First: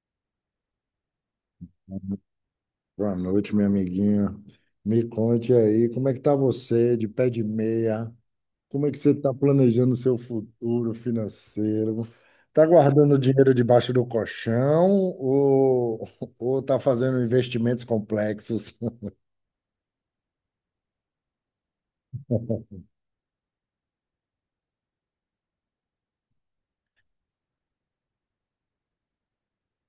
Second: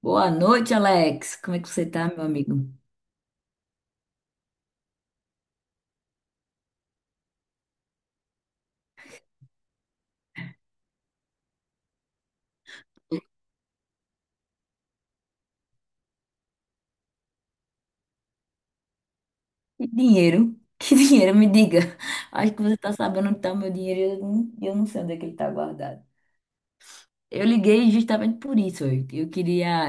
Boa noite, Alex. Como é que você tá, meu amigo? Boa noite, minha amiguinha. Me conte aí, como é que tá você de pé de meia? Como é que você está planejando seu futuro financeiro? Tá guardando dinheiro debaixo do colchão ou ou tá fazendo investimentos complexos? Que dinheiro? Que dinheiro? Me diga. Acho que você tá sabendo onde tá o meu dinheiro e eu não sei onde é que ele tá guardado. Eu liguei justamente por isso. Eu queria...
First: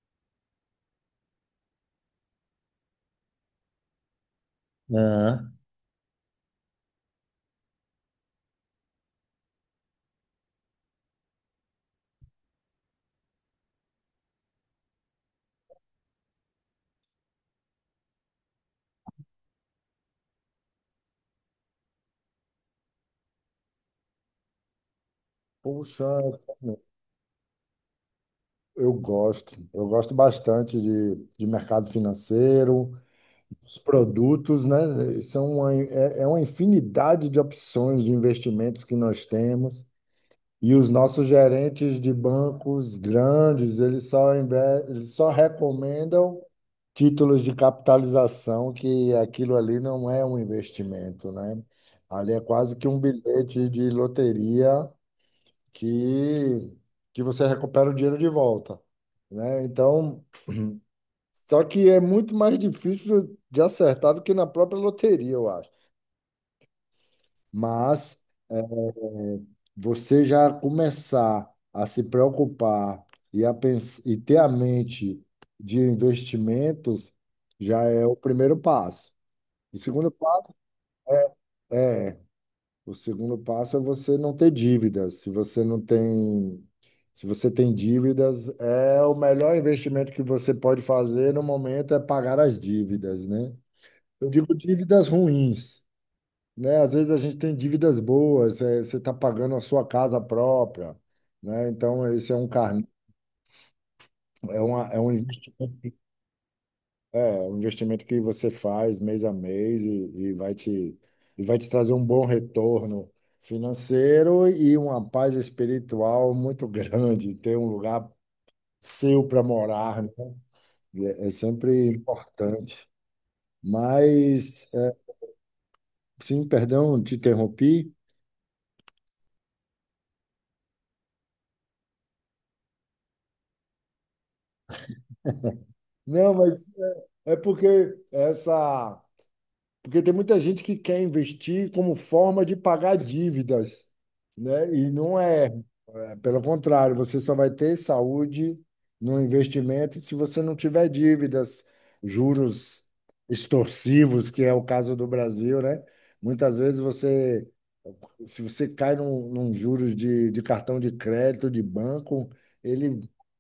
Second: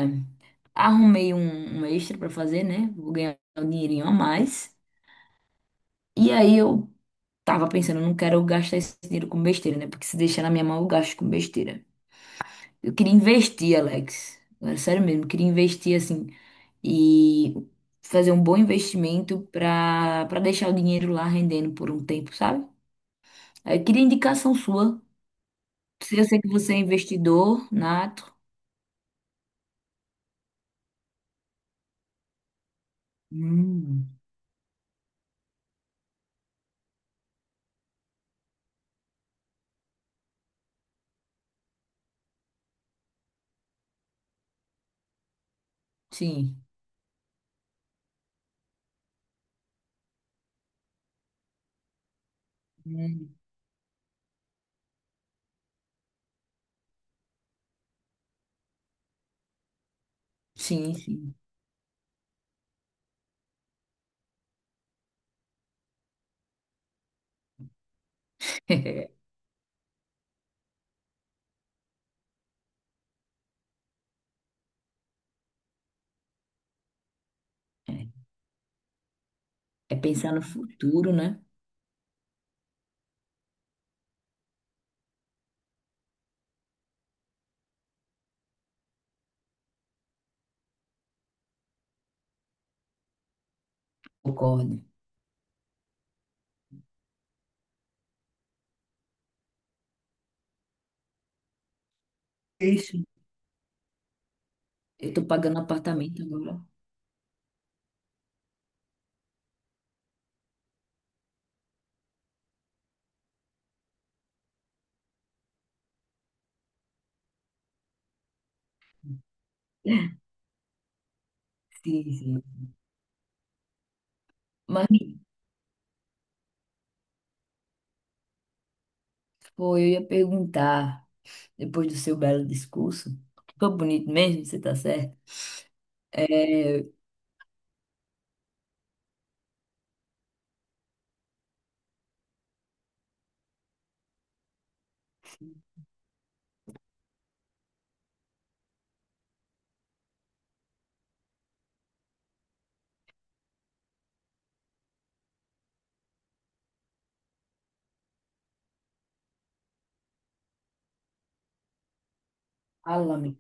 Arrumei um extra pra fazer, né? Vou ganhar um dinheirinho a mais. É. E aí eu tava pensando, eu não quero gastar esse dinheiro com besteira, né? Porque se deixar na minha mão, eu gasto com besteira. Eu queria investir, Alex. Agora, sério mesmo, eu queria investir, assim... e fazer um bom investimento para deixar o dinheiro lá rendendo por um tempo, sabe? Aí eu queria indicação sua. Puxa, Se eu sei que você é investidor nato. eu gosto. Eu gosto bastante de mercado financeiro, os Hum. produtos, né? São é uma infinidade de opções de investimentos que nós temos. E os nossos gerentes de bancos grandes, eles só recomendam Sim. títulos de capitalização, que aquilo ali não é um investimento, né? Ali é quase que um Hum. bilhete de loteria que, que você recupera o dinheiro de volta, né? Então, Sim, sim. só que é muito mais difícil de acertar do que na própria loteria, eu acho. Mas. Você já começar a se preocupar e ter a mente de investimentos já é É. o primeiro passo. O É segundo pensar no passo futuro, né? é, é, o segundo passo é você não ter dívidas. Se você não tem, se você tem dívidas, é o melhor investimento que você pode fazer no momento é pagar as dívidas, né? Eu digo Concordo. dívidas ruins, né? Às vezes a gente tem dívidas boas, você está pagando a sua casa própria, né? Então, esse é um É carne, isso. é uma, é um Eu tô investi- pagando apartamento agora. é, é um investimento que você faz mês a mês e e vai te trazer um bom retorno financeiro e uma paz espiritual muito grande, ter um lugar seu para morar, né? É, é sempre Sim, sim. importante. Mas, Mas, sim, perdão, te interrompi. pô, eu ia perguntar, depois do seu belo discurso, ficou bonito mesmo, você tá certo? Não, mas É, é porque essa. Porque tem muita gente que quer investir como forma de pagar dívidas, né? E não é, é, pelo contrário, você só vai ter saúde no investimento se você não tiver dívidas, juros extorsivos, que é o caso do Brasil, né? Muitas vezes você, se você cai num juros de cartão de crédito, de banco, ele, fala-me.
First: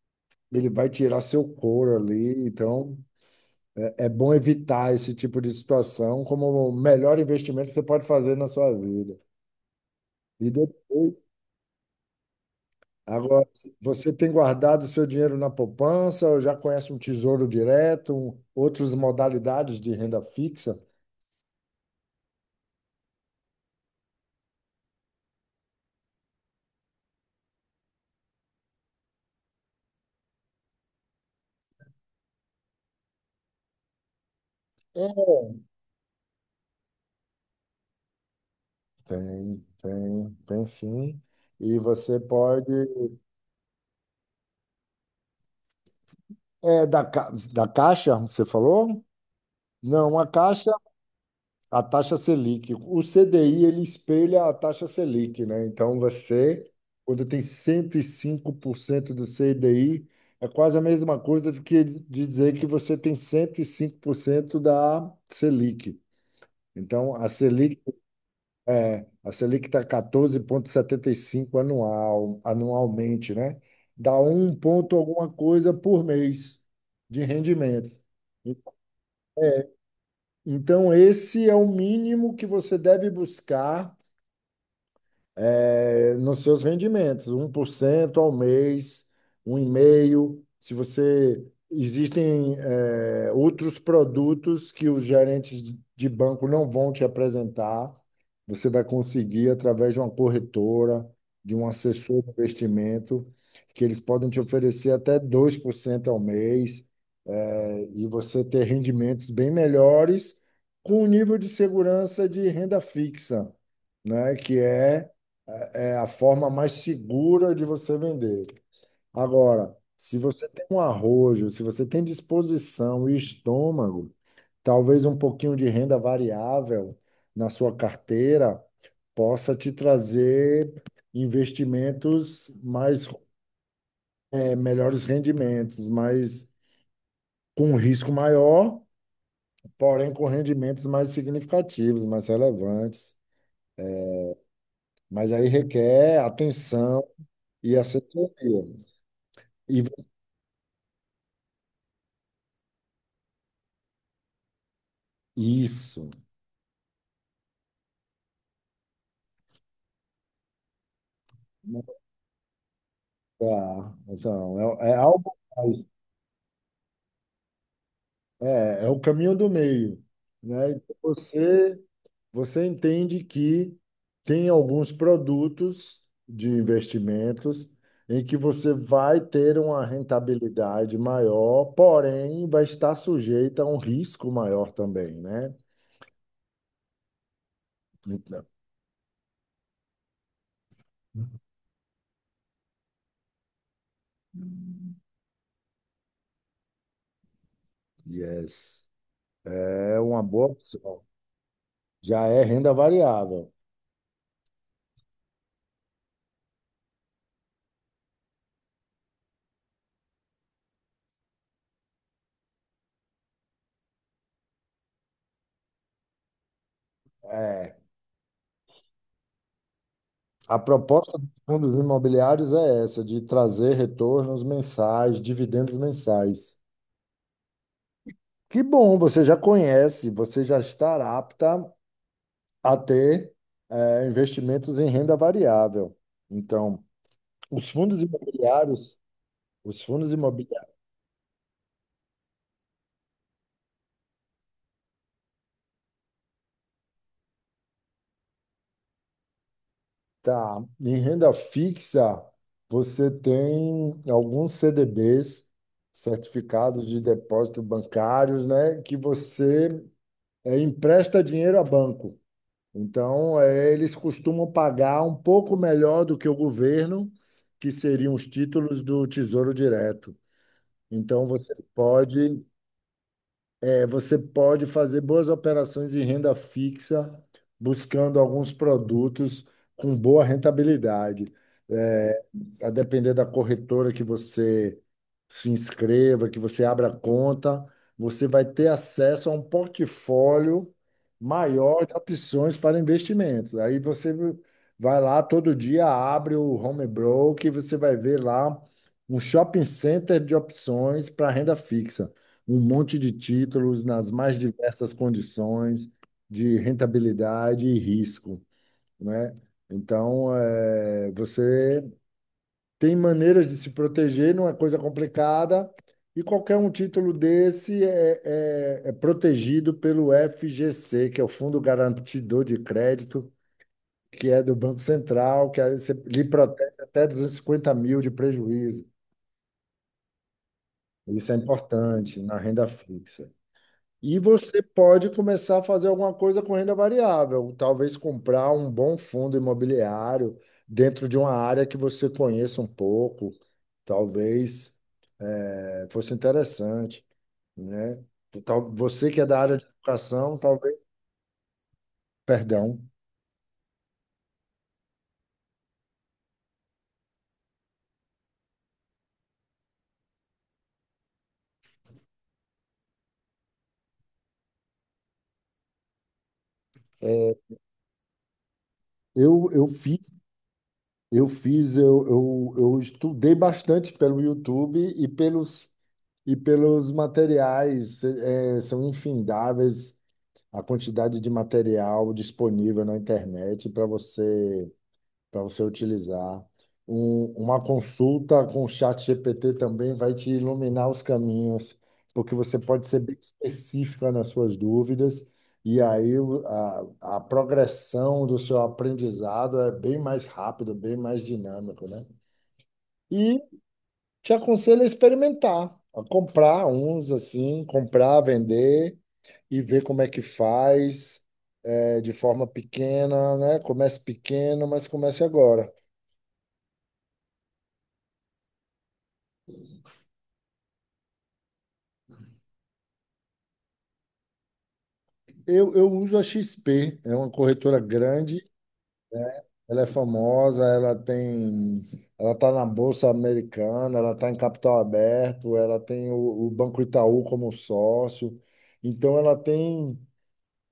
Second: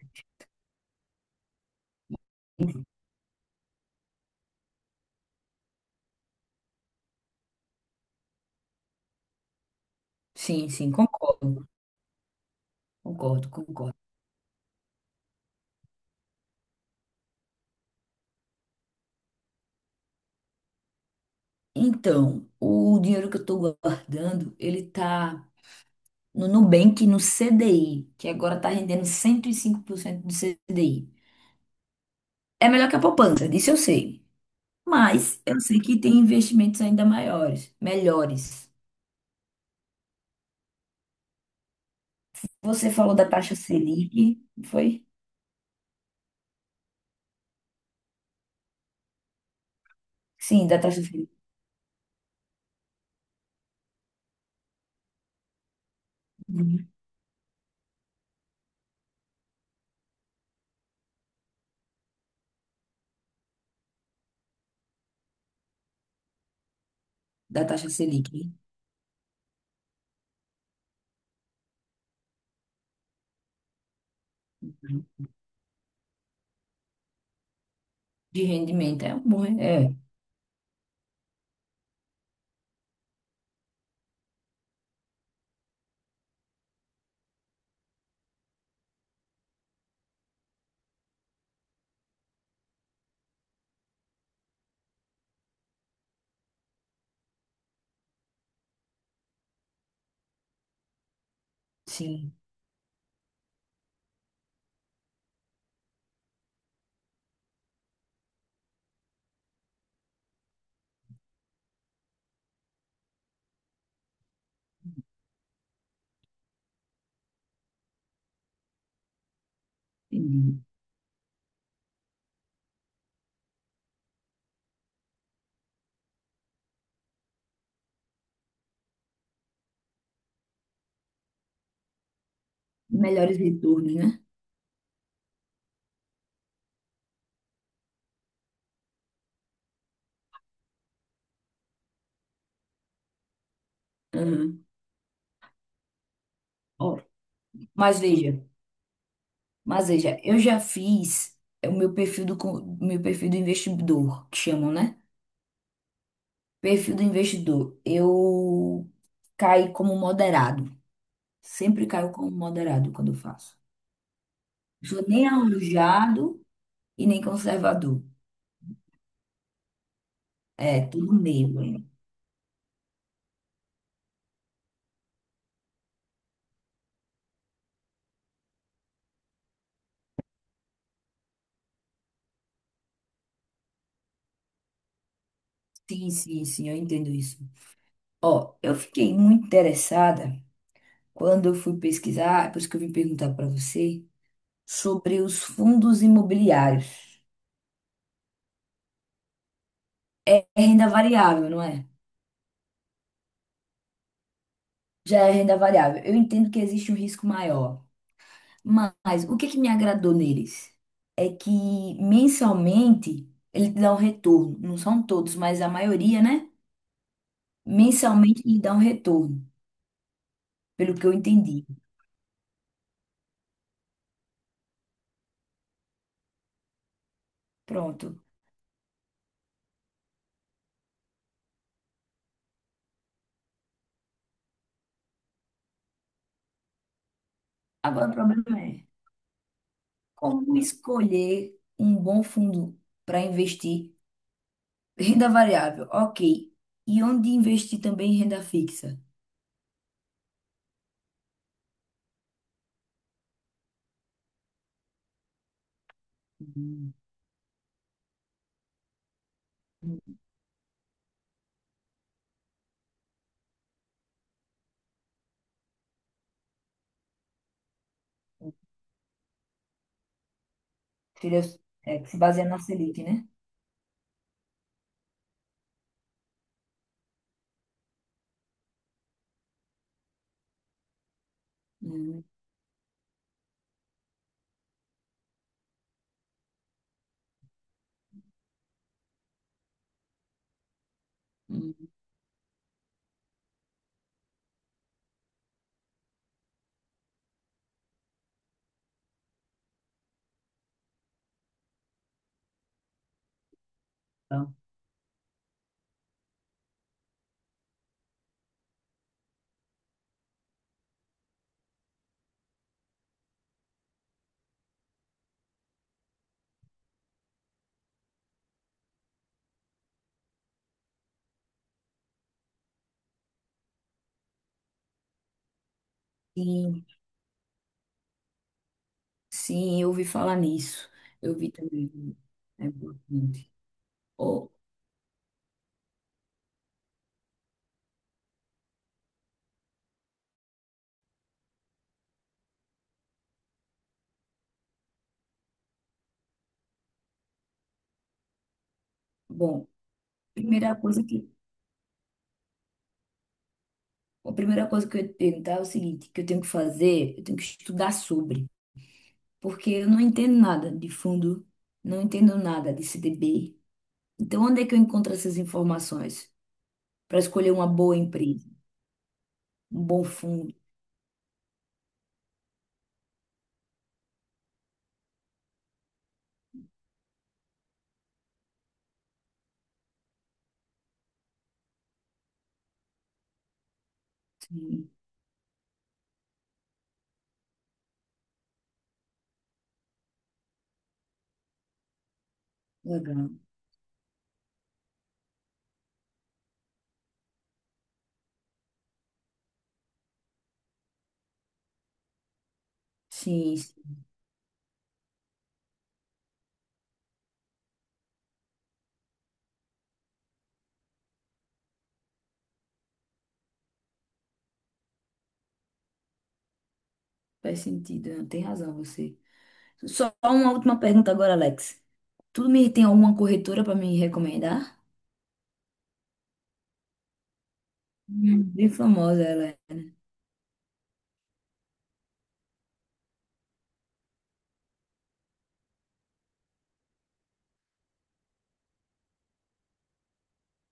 ele vai tirar seu couro ali, então é bom evitar esse tipo de situação como o melhor investimento que você pode fazer na sua vida. E Sim, sim, depois, concordo, agora, concordo, concordo. você tem guardado seu dinheiro na poupança ou já conhece um tesouro direto, outras modalidades de renda fixa? Então, o dinheiro que eu estou guardando, ele tá no Nubank, no CDI, que agora tá rendendo 105% do CDI. É melhor que a poupança, disso eu sei. É, Mas eu sei que tem investimentos ainda maiores, melhores. tem sim. E você pode. Você falou da taxa Selic, não foi? É da Caixa, você falou? Não, a Sim, Caixa da taxa Selic. a taxa Selic. O CDI, ele espelha a taxa Selic, né? Então, você, Uhum. quando tem 105% do CDI, é quase a mesma coisa do que de dizer que você tem 105% da Selic. Então, a Da Selic, taxa Selic. a Selic está 14,75 anual, anualmente, né? Dá um ponto Uhum. alguma coisa por mês de rendimentos. De rendimento, é um bom, é, Então, esse é o mínimo que você deve buscar nos seus rendimentos, 1% ao mês, um 1,5%. Se você. Existem, outros produtos que os gerentes de banco não vão te apresentar, você vai conseguir através de uma corretora, de um assessor de sim, investimento, que eles podem te oferecer até 2% ao mês e você ter rendimentos bem melhores com o nível de segurança de renda fixa, né? Que é, é é a forma mais segura de você vender. Agora, se você entendi. tem um arrojo, se você tem disposição e estômago, talvez um pouquinho de renda variável na sua carteira possa te trazer investimentos mais, Melhores retornos, né? Melhores rendimentos, mas com um risco maior porém com rendimentos mais significativos, mais relevantes. Mas aí requer Uhum. atenção e Mas veja, assessoria. E mas veja, eu já fiz é, o meu perfil do investidor, que chamam, né? isso. Perfil do investidor. Eu caí como moderado. Sempre caio como moderado quando eu faço. Tá. Então, Não é, é sou nem algo mais. arrojado e nem conservador. É o caminho do meio, né? É, Então, tudo meio. Você, É. você entende que tem alguns produtos de investimentos em que você vai ter uma rentabilidade maior, porém vai estar sujeita a um risco maior também, né? Sim, sim, sim, eu entendo isso. Então, Ó, eu fiquei muito interessada quando eu fui pesquisar, é por isso que eu vim perguntar para você, sobre os fundos imobiliários. Yes. É uma É boa renda opção. variável, não é? Já é renda variável. Já é renda variável. Eu entendo que existe um risco maior, mas o que que me agradou neles é que mensalmente ele te dá um retorno. Não são todos, mas a maioria, né? É. Mensalmente ele dá um retorno, A pelo que eu proposta dos entendi. fundos imobiliários é essa, de trazer retornos mensais, dividendos mensais. Pronto. Que bom, você já conhece, você já está apta a ter investimentos em renda variável. Então, os fundos Agora o problema é imobiliários, os fundos como imobiliários escolher um bom fundo para investir? Renda variável, ok. E onde investir também em renda fixa? Tá. Em renda fixa, você tem alguns CDBs, certificados de depósito bancários, né, que você empresta dinheiro a banco. Então, eles costumam pagar um pouco melhor do que o governo, que seriam os títulos do Tesouro Direto. Então, Seria, você é, que se pode baseia na Selic, né? é, você pode fazer boas operações em renda fixa, buscando alguns produtos com boa rentabilidade. É, Hum, a depender da corretora que você se inscreva, que você abra conta, você vai ter acesso a um portfólio maior hum. de opções para investimentos. Aí você vai lá todo dia, abre o home broker, e você vai ver lá um shopping center de opções para renda fixa um monte de títulos nas mais Então. diversas condições de rentabilidade e risco, né? Então, você tem maneiras de se proteger, não é coisa complicada, e qualquer um título desse é, é protegido pelo FGC, que é o Fundo Garantidor de Crédito, que é do Banco Central, que aí você lhe protege até 250 mil de prejuízo. Sim, eu ouvi falar nisso. Isso é Eu vi também. importante na É renda fixa. importante. E Oh, você pode começar a fazer alguma coisa com renda variável, talvez comprar um bom fundo imobiliário dentro de uma área que você conheça um pouco, talvez fosse interessante, né? Você que é da área de bom, educação, primeira talvez, coisa que, perdão, a primeira coisa que eu ia te perguntar é o seguinte, que eu tenho que fazer, eu tenho que estudar sobre, porque eu não entendo nada de fundo, não entendo nada de CDB. Então, onde é que eu encontro essas informações para é, escolher uma boa empresa, eu um fiz, bom fundo? eu fiz, eu estudei bastante pelo YouTube e e pelos materiais, são infindáveis a quantidade de material disponível na internet para você Sim, para você utilizar. Uma consulta com o chat GPT também vai te iluminar os caminhos, porque você pode ser bem legal. específica nas suas dúvidas, e aí a progressão do seu aprendizado é bem mais rápido, bem mais dinâmico, né? E Sim, sim, te aconselho a experimentar, a comprar uns assim, comprar, vender e ver como é que faz de forma pequena, né? Comece pequeno, mas comece agora. faz sentido, tem razão você. Só uma última pergunta agora, Alex. Tu me tem alguma corretora para me recomendar? Eu uso a XP, é uma corretora grande, Bem famosa ela é, ela é né? famosa, ela tem, ela está na Bolsa Americana, ela está em capital aberto, ela tem o Banco Itaú como sócio. Então ela tem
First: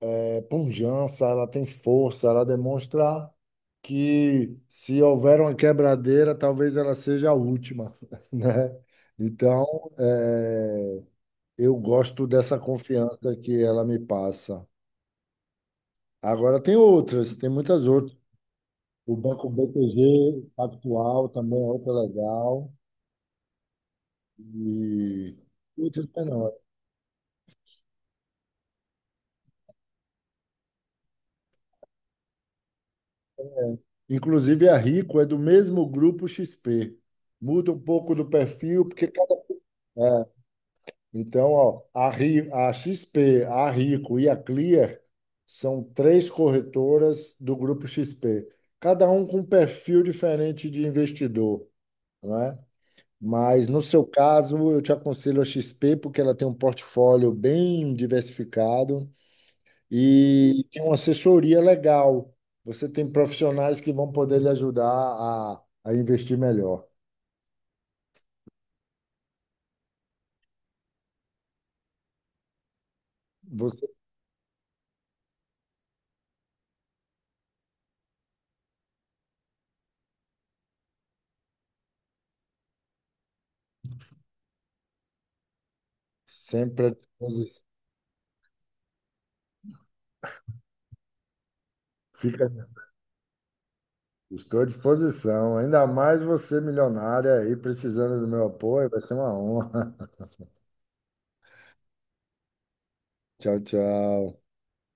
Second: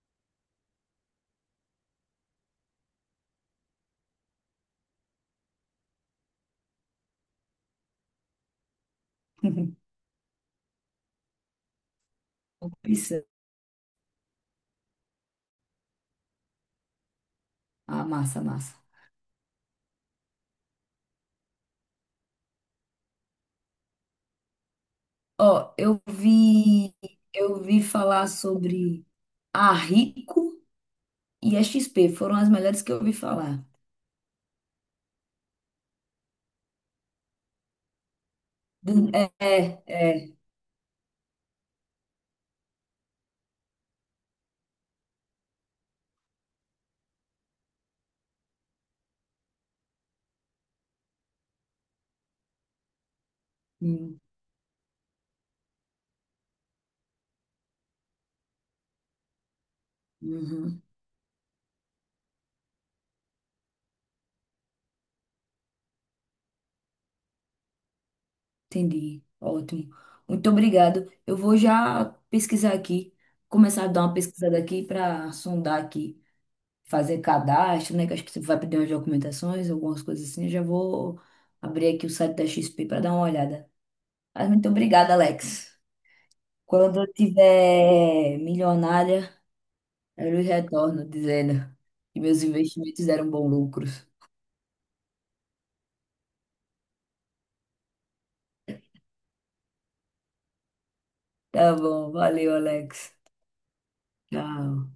pujança, ela tem força, ela demonstra que se houver uma quebradeira, talvez ela seja a última, né? Então, é, eu gosto dessa Opção. confiança que ela me passa. Agora tem outras, tem muitas Ah, outras. massa, massa. O Banco BTG Pactual também é outra legal. E Ó, eu outras menores. vi, eu vi falar sobre a Rico e a XP, foram as melhores que eu ouvi falar. Inclusive a Rico é do mesmo grupo XP. Muda um pouco do perfil, porque Do- é, cada. é, É. é. Então, ó, a XP, a Rico e a Clear são três corretoras do grupo XP. Cada um com um perfil diferente de investidor, né? Mas no seu Hum, caso, eu te aconselho a XP porque ela tem um portfólio bem diversificado e tem uhum, uma assessoria legal. Você tem profissionais que vão poder lhe ajudar a investir melhor. entendi. Ótimo. Muito obrigado. Eu vou já pesquisar aqui, começar Você a dar uma pesquisada aqui para sondar aqui, fazer cadastro, né? Que acho que você vai pedir umas documentações, algumas coisas assim. Eu já vou abrir aqui o site da XP para dar uma olhada. Mas muito obrigada, Alex. sempre à Quando eu disposi- tiver milionária, eu lhe retorno dizendo que meus fica, investimentos deram bons lucros. estou à disposição. Ainda mais você milionária aí precisando do meu apoio, vai ser uma honra. Tá bom, valeu, Alex. Tchau, tchau. Tchau.